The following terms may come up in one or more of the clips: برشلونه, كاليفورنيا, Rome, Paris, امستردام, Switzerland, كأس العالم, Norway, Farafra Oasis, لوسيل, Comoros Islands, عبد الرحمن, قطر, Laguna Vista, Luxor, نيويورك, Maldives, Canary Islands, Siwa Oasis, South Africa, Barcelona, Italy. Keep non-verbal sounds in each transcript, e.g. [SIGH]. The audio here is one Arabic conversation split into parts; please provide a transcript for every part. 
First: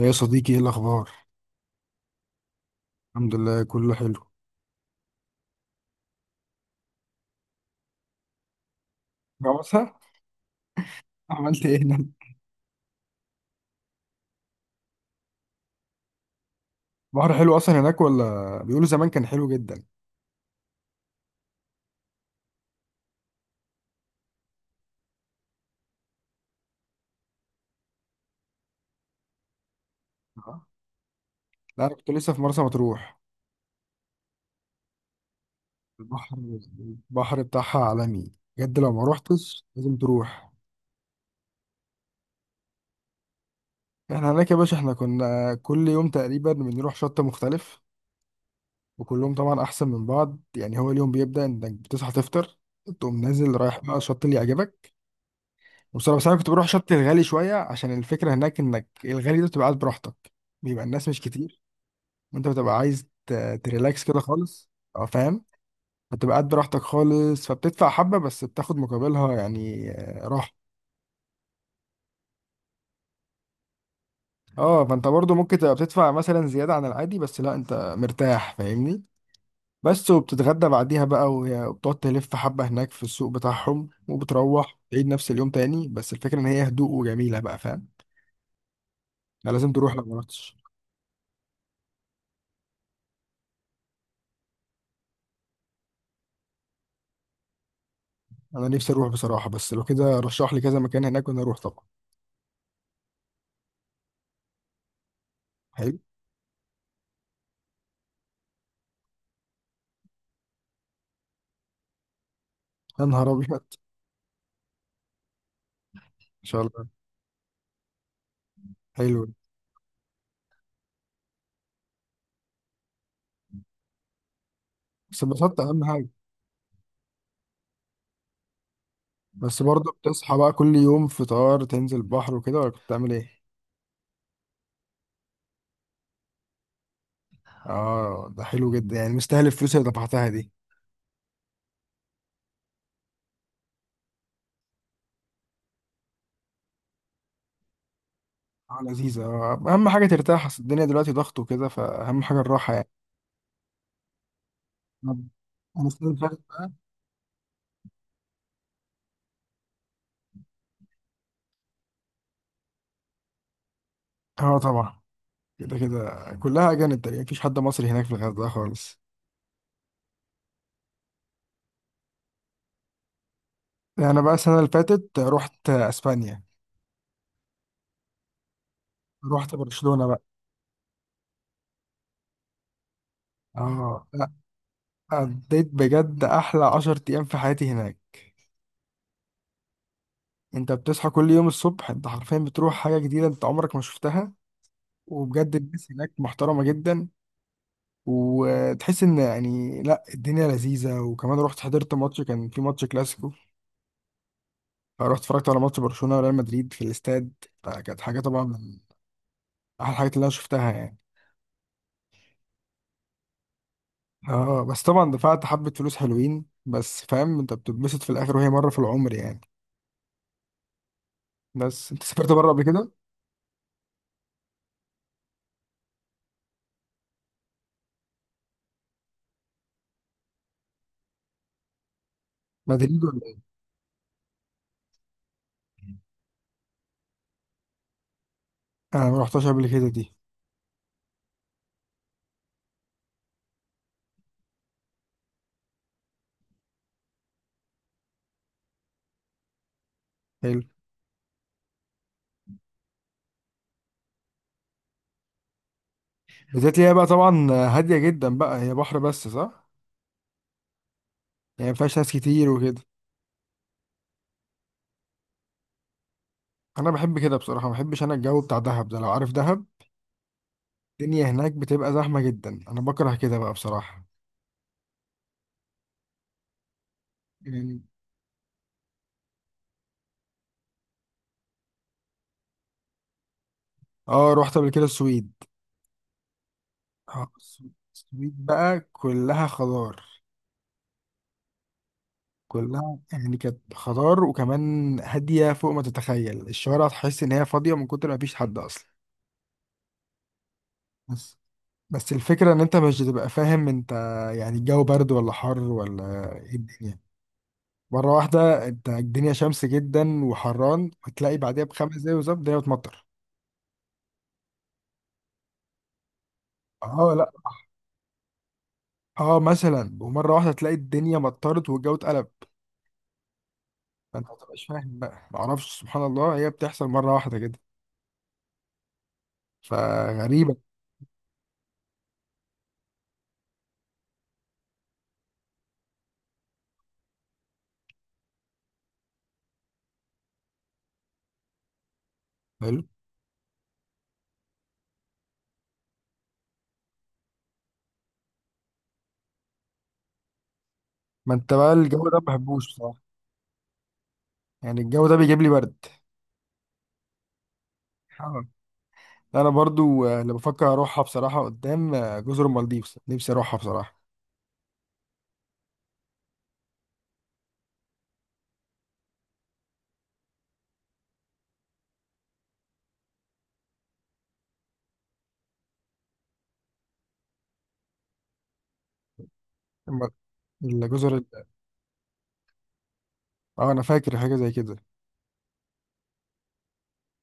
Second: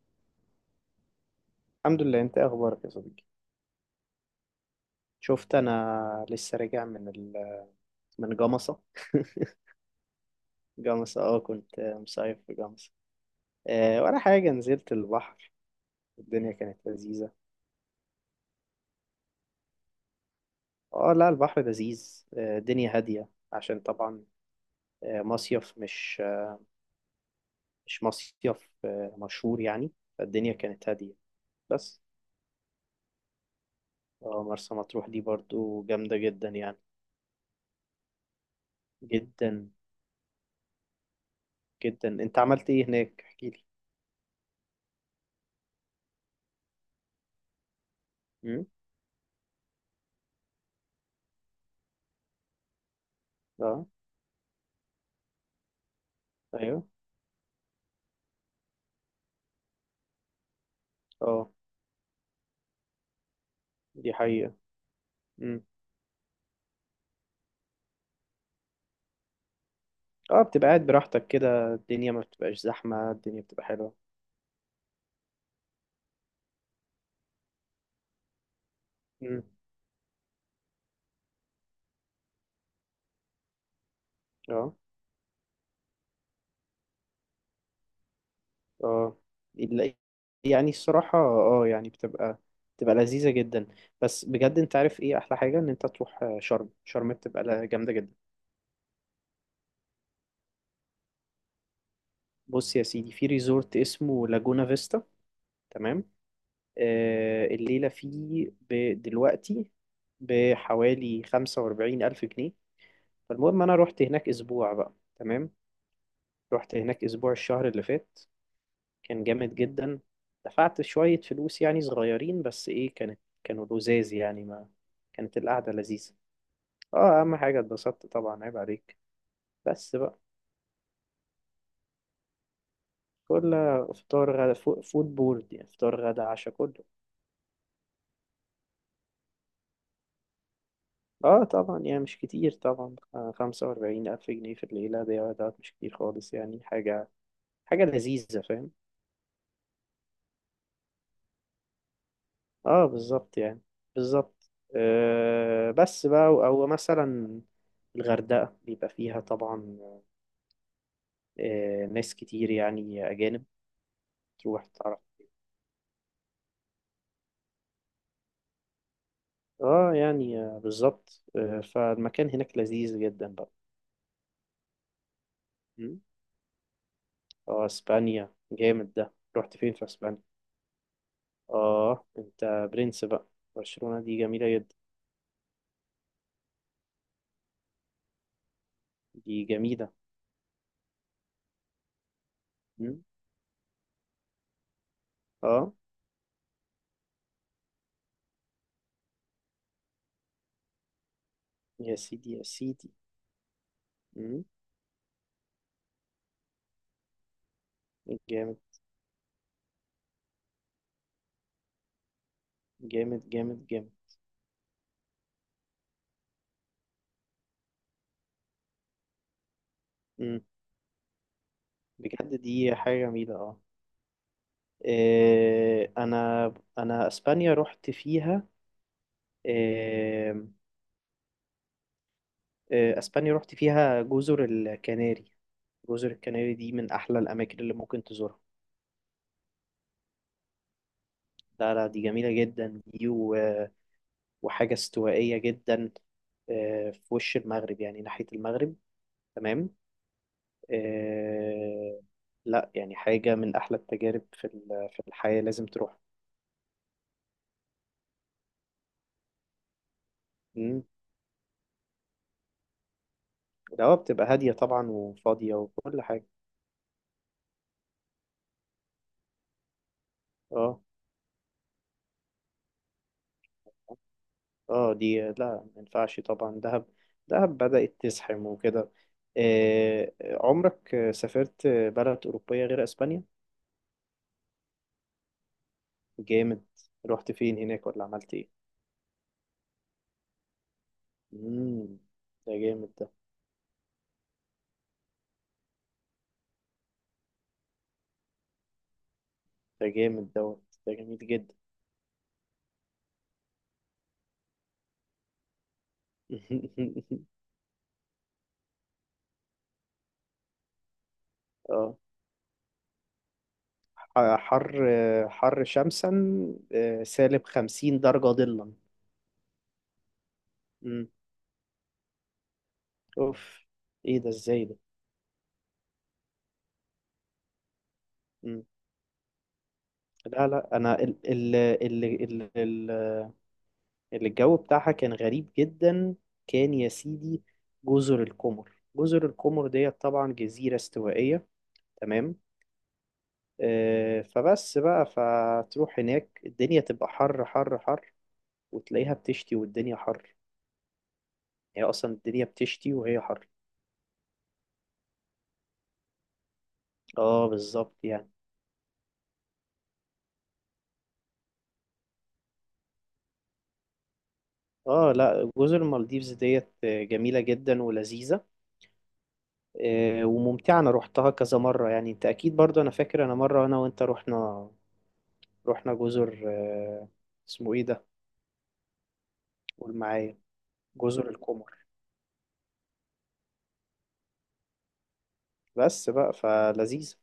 يا صديقي، ايه الاخبار؟ الحمد لله، انت ايه اخبارك يا صديقي؟ الحمد لله، كله حلو. شفت، انا لسه راجع من من جمصة. [LAUGHS] جوازها. جمصة، عملت ايه كنت هناك؟ [LAUGHS] مصيف في جمصة. ولا حاجة، نزلت البحر، الدنيا كانت بحر لذيذة. حلو اصلا هناك ولا؟ بيقولوا زمان كان حلو جدا. اه لا، البحر لذيذ، الدنيا هادية عشان طبعا مصيف، مش مصيف، مشهور يعني، فالدنيا آه. كانت هادية لا، انا بس. كنت لسه في مرسى مطروح. اه مرسى مطروح دي برضو جامدة البحر جدا يعني، البحر بتاعها عالمي. بجد لو ما روحتش جدا لازم تروح. جدا. انت عملت ايه هناك احكيلي؟ احنا هناك يا باشا، احنا كنا كل يوم تقريبا بنروح شط مختلف، امم وكلهم طبعا احسن من بعض. يعني هو اليوم بيبدأ انك بتصحى تفطر، تقوم نازل رايح اه، بقى الشط اللي يعجبك. بصراحة بس انا كنت بروح ايوه، شط الغالي شوية، عشان الفكرة هناك انك الغالي ده بتبقى قاعد براحتك، بيبقى الناس مش اه، كتير. انت بتبقى عايز تريلاكس دي كده حقيقة. خالص. اه فاهم. بتبقى قاعد براحتك خالص، فبتدفع حبة بس بتاخد مقابلها يعني اه، راحة. بتبقى قاعد براحتك كده، الدنيا ما بتبقاش زحمة، الدنيا بتبقى حلوة. اه فانت برضو ممكن تبقى بتدفع مثلا زيادة عن العادي، بس لا انت مرتاح فاهمني. مم. بس وبتتغدى بعديها بقى، وبتقعد تلف حبة هناك في السوق بتاعهم، اه، وبتروح تعيد نفس اليوم تاني، بس الفكرة ان هي هدوء وجميلة بقى فاهم. اه، انا لازم تروح ال- لو ما رحتش. يعني الصراحة، يعني بتبقى لذيذة جدا. بس بجد انت عارف ايه احلى حاجة؟ ان انت تروح شرم، شرم بتبقى جامدة جدا. انا نفسي اروح بصراحة، بس لو كده رشح لي كذا مكان هناك وانا اروح طبعا. بص يا سيدي، في ريزورت اسمه لاجونا فيستا، حلو. تمام. آه، الليلة فيه دلوقتي بحوالي 45,000 جنيه. يا نهار ابيض، ان فالمهم أنا رحت هناك أسبوع بقى، تمام. شاء رحت الله. هناك أسبوع الشهر اللي فات، كان حلو. جامد جدا. دفعت شوية فلوس يعني صغيرين، بس ايه، كانوا لذاذ يعني ما، بس كانت انبسطت القعدة اهم حاجة. لذيذة. اه، اهم حاجة اتبسطت طبعا، عيب عليك. بس برضه بس بقى، بتصحى بقى كل يوم فطار تنزل البحر وكده، ولا كنت بتعمل ايه؟ كل فطار، غدا، فود بورد، يعني فطار، غدا، عشاء، كله. اه ده حلو جدا، يعني مستاهل الفلوس اللي دفعتها دي. اه طبعا يعني، مش كتير طبعا، 45,000 جنيه في الليلة، ده مش كتير خالص يعني. حاجة لذيذة، فاهم. اه لذيذة. اهم حاجة ترتاح، اصل الدنيا دلوقتي ضغط وكده فاهم، حاجة الراحة اه، يعني. بالظبط يعني، بالظبط. طب آه، انا بس السنة اللي بقى، فاتت أو بقى. مثلا الغردقة بيبقى فيها طبعا ناس كتير يعني أجانب، اه تروح تعرف. طبعا. كده كده كلها اجانب تقريبا، مفيش حد مصري هناك في الغردقة خالص. اه يعني بالظبط، فالمكان هناك لذيذ جدا بقى. انا بقى السنة اللي فاتت رحت مم. اسبانيا. اه، اسبانيا جامد ده، رحت رحت فين في برشلونة بقى. اسبانيا؟ اه، انت برنس بقى، برشلونة اه دي لا، جميلة جدا، قضيت بجد احلى 10 ايام في حياتي هناك. دي جميلة. انت بتصحى كل يوم الصبح، انت حرفيا بتروح حاجة مم. جديدة انت عمرك ما شفتها. وبجد اه، الناس هناك محترمة جدا، وتحس ان يعني لا الدنيا لذيذة. وكمان رحت حضرت يا ماتش، سيدي، يا كان في ماتش سيدي. كلاسيكو. مم. رحت اتفرجت على ماتش برشلونة وريال مدريد في الاستاد، فكانت حاجة طبعا جامد، من احلى الحاجات اللي انا شفتها يعني. جامد، جامد، جامد. اه بس طبعا دفعت حبة فلوس حلوين، بس فاهم انت بتتبسط في الاخر، وهي مرة في العمر يعني. مم. بس انت سافرت بجد بره قبل دي كده؟ حاجة جميلة، اه، إيه، انا اسبانيا رحت فيها، مدريد ولا اسبانيا ايه؟ رحت فيها جزر الكناري. جزر الكناري دي من احلى الاماكن اللي ممكن تزورها. انا ما رحتش قبل كده دي. لا لا، دي جميله جدا دي وحاجه استوائيه جدا، في وش المغرب يعني، ناحيه المغرب، تمام. حلو. آه، لا يعني، حاجه من احلى التجارب في في الحياه، لازم تروح. بالذات هي بقى طبعا هادية جدا بقى، هي بحر بس صح؟ مم. يعني ما فيهاش ناس كتير وكده. ده بتبقى هاديه طبعا، وفاضيه، وكل حاجه. أنا بحب كده بصراحة، ما بحبش أنا الجو بتاع دهب ده، لو عارف دهب. اه، الدنيا هناك بتبقى زحمة جدا، أنا بكره كده بقى بصراحة اه، دي لا، ما ينفعش طبعا دهب، دهب يعني. بدأت تزحم وكده. عمرك سافرت بلد أوروبية غير أسبانيا؟ اه رحت قبل كده السويد. جامد، آه، رحت فين الس- هناك ولا عملت السويد إيه؟ بقى كلها خضار. مم. ده جامد كلها ده، يعني كانت خضار، وكمان هادية فوق ما تتخيل. الشوارع تحس إن هي فاضية من كتر ما فيش حد أصلا. ده جامد دوت، ده جميل بس جدا. بس الفكرة إن أنت مش بتبقى فاهم أنت يعني الجو برد ولا حر ولا إيه الدنيا. [LAUGHS] مرة واحدة انت الدنيا شمس جدا وحران، وتلاقي بعدها اه، بـ5 دقايق بالظبط الدنيا بتمطر. حر، حر شمسا، اه لا. -50 درجة ظلا. اه مثلا، ومرة واحدة تلاقي مم. الدنيا مطرت والجو اتقلب. اوف، ايه فانت ده؟ ما تبقاش ازاي ده؟ فاهم بقى، معرفش سبحان الله هي بتحصل مرة واحدة كده، مم. لا فغريبة. لا، انا ال ال اللي الجو بتاعها كان غريب جدا. كان يا سيدي، جزر القمر، جزر القمر ديت طبعا جزيرة استوائية، تمام. حلو. فبس بقى، فتروح هناك، الدنيا تبقى حر، حر، حر، وتلاقيها بتشتي والدنيا حر. ما انت بقى هي الجو أصلا ده ما الدنيا بحبوش بتشتي بصراحة، وهي حر. يعني الجو ده بيجيب لي برد. اه، بالظبط يعني. آه. انا برضو اللي بفكر اروحها بصراحة قدام جزر المالديفز، نفسي اروحها بصراحة. اه لا، جزر المالديفز ديت جميلة جدا ولذيذة، وممتعة، انا روحتها كذا مرة يعني. انت اكيد برضو، انا فاكر، انا مرة انا وانت رحنا جزر اسمه ايه ده؟ قول الم- معايا، الجزر جزر ال- القمر. اه انا فاكر حاجة زي كده. بس بقى، فلذيذة.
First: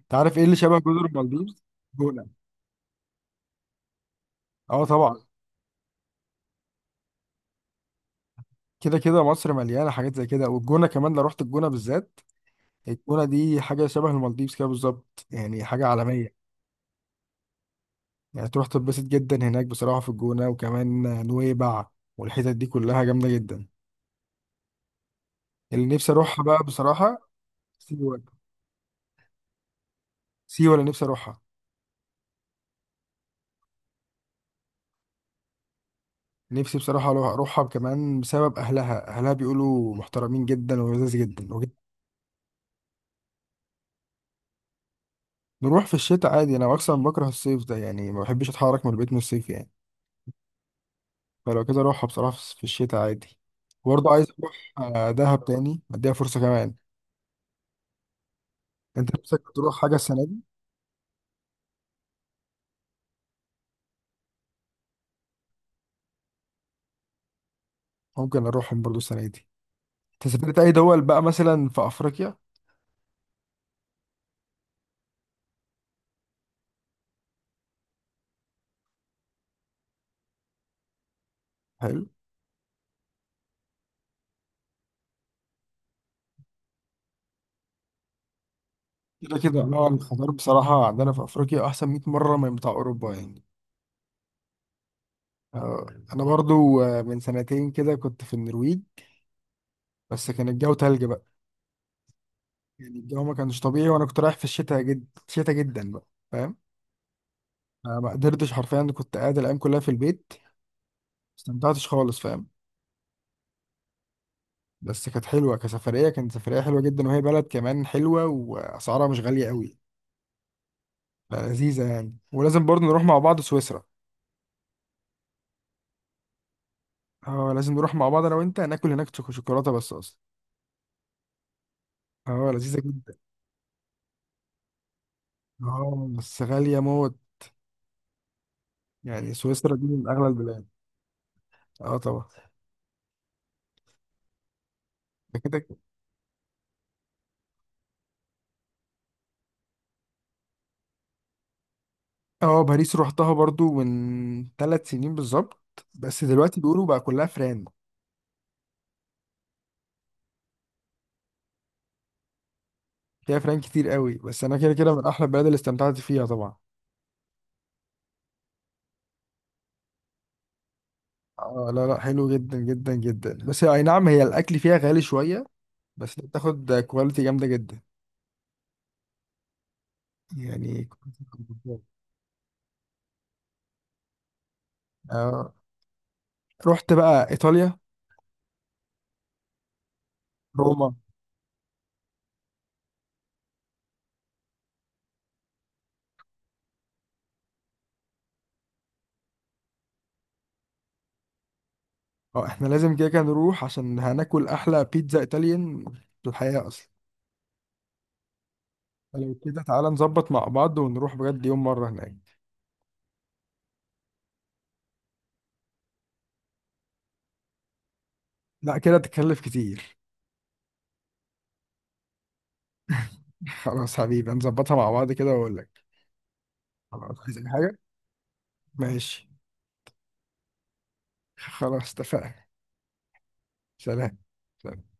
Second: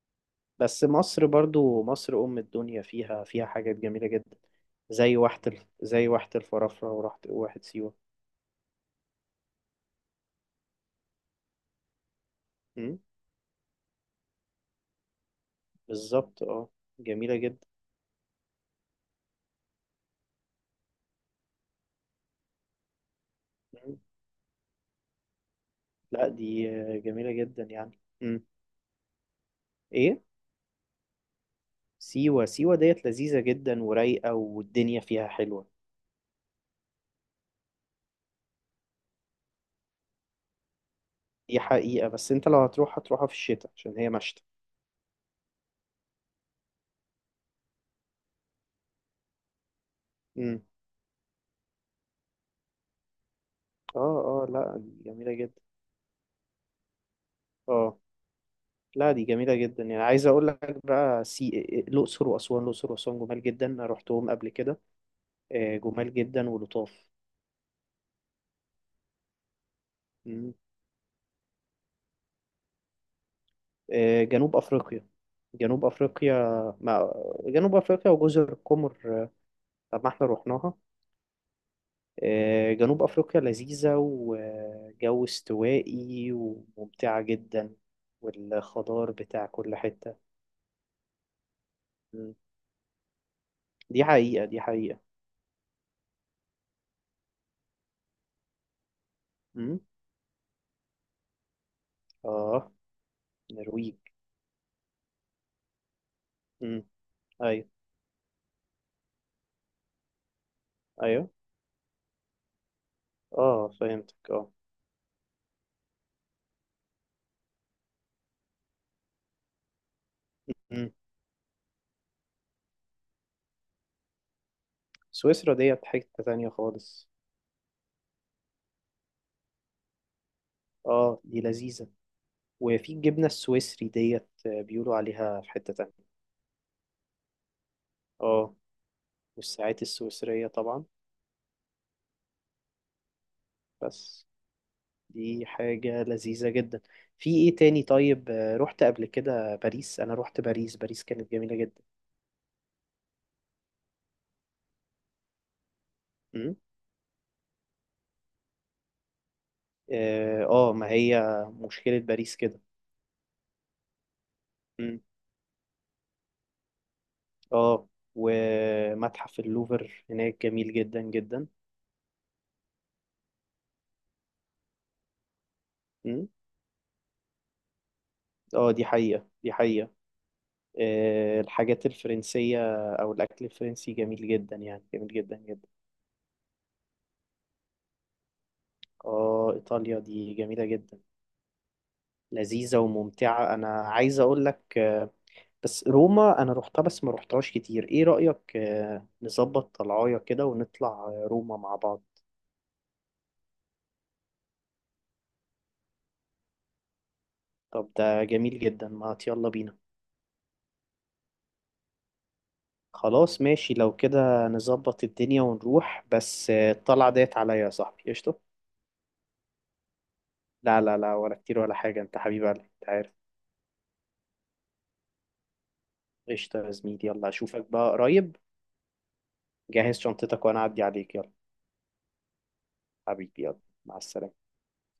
انت عارف ايه اللي شبه بس جزر مصر المالديفز؟ برضو، مصر جونة. أم الدنيا، فيها حاجات جميلة جدا، اه طبعا. زي واحة زي واحة الفرافرة، وراحة، واحة سيوة. كده كده مصر مليانه حاجات زي كده، والجونه كمان لو رحت الجونه بالذات، أمم، الجونه دي حاجه شبه المالديفز كده بالظبط، يعني حاجه عالميه. بالظبط، اه، جميلة جدا. يعني تروح تتبسط جدا هناك بصراحه في الجونه. وكمان نويبع والحتت دي كلها جامده جدا، أمم، اللي نفسي لا اروحها بقى دي بصراحه. جميلة جدا يعني. سيوه. ايه؟ سيوه اللي نفسي اروحها. سيوة، سيوة ديت لذيذة جدا ورايقة، والدنيا فيها حلوة. نفسي بصراحه اروحها كمان بسبب اهلها، اهلها بيقولوا محترمين جدا ولذيذ جدا دي حقيقة، بس انت لو هتروح هتروحها في الشتاء عشان هي مشتى. نروح في الشتاء عادي، انا اصلا بكره الصيف ده، يعني ما بحبش اتحرك من البيت من الصيف يعني. أمم، فلو كده اروحها بصراحة في الشتاء عادي. برضه اه، عايز اه اروح لا دي جميلة دهب جدا، تاني اديها فرصة كمان. اه لا انت دي نفسك جميلة تروح جدا حاجة يعني، السنة عايز دي؟ أقول لك بقى الأقصر وأسوان، الأقصر وأسوان جمال جدا، أنا رحتهم قبل كده، جمال جدا ولطاف. ممكن اروحهم برضه السنة دي. انت مم. سافرت اي دول بقى مثلا في افريقيا؟ جنوب أفريقيا، جنوب أفريقيا ما... جنوب أفريقيا وجزر القمر، طب ما احنا رحناها. حلو. جنوب أفريقيا لذيذة وجو استوائي وممتعة جدا، والخضار كده بتاع كده كل لا، حتة. الخضار بصراحة عندنا في افريقيا احسن 100 مم. مرة من بتاع اوروبا يعني. دي حقيقة، دي حقيقة. آه، انا برضه من سنتين كده كنت في النرويج. مم. بس كان الجو تلج بقى. آه، يعني الجو ما كانش طبيعي، نرويج. وانا كنت رايح في الشتاء، جد شتاء جدا بقى فاهم. مم. أيوه، ما قدرتش حرفيا، كنت قاعد الايام كلها في البيت، ما أيوه، استمتعتش خالص فاهم. اه فهمتك، اه. بس كانت حلوه كسفريه، كانت سفريه حلوه جدا، وهي بلد كمان حلوه واسعارها مش غاليه قوي، مم. لذيذه يعني. ولازم برضه نروح مع بعض سويسرا. سويسرا ديت حتة تانية خالص. اه لازم نروح مع بعض انا وانت، ناكل هناك شوكولاته بس اصلا. اه دي لذيذة، اه لذيذه وفي جدا. الجبنة السويسري ديت، بيقولوا عليها في حتة تانية. اه بس غاليه موت، اه، يعني سويسرا والساعات دي من اغلى السويسرية البلاد. طبعا، اه طبعا. بس ده دي كده كده. حاجة لذيذة جدا. في ايه تاني طيب؟ رحت قبل كده باريس، انا رحت باريس، باريس كانت جميلة جدا. اه باريس روحتها برضو من 3 سنين بالظبط، بس مم. دلوقتي بيقولوا بقى كلها فران. اه، ما هي مشكلة باريس كده. فيها فران كتير قوي، بس انا كده كده مم. من احلى البلاد اللي استمتعت فيها طبعا. اه، ومتحف اللوفر هناك جميل جدا جدا. اه لا لا، حلو جدا جدا جدا. بس اي نعم هي الاكل فيها غالي شويه، بس انت مم. بتاخد كواليتي جامده جدا اه، دي حقيقة، دي حقيقة. يعني. [LAUGHS] الحاجات الفرنسية أو الأكل الفرنسي جميل جدا يعني، جميل جدا آه. جدا. رحت بقى ايطاليا. آه، إيطاليا دي جميلة روما. جدا، لذيذة وممتعة. أنا عايز أقول لك بس روما، أنا روحتها بس ما روحتهاش كتير. إيه رأيك، نظبط طلعاية كده، ونطلع روما مع بعض. اه احنا لازم كده كده نروح، عشان هناكل احلى بيتزا ايطاليان في الحياه اصلا. طب ده جميل جدا، ما لو يلا كده بينا. تعالى نظبط مع بعض ونروح بجد يوم مره هناك. خلاص ماشي، لو كده نظبط الدنيا ونروح. بس الطلعة ديت عليا يا صاحبي، قشطة. لا كده تكلف كتير. لا لا لا، ولا كتير ولا حاجة، أنت حبيب قلبي، أنت عارف. [LAUGHS] خلاص حبيبي، نظبطها مع بعض كده واقول لك. قشطة يا زميلي، خلاص، يلا عايز أي أشوفك حاجه. بقى قريب. ماشي. جهز شنطتك وانا اعدي عليك، يلا. خلاص اتفقنا. حبيبي، يلا، مع سلام. السلامة. سلام.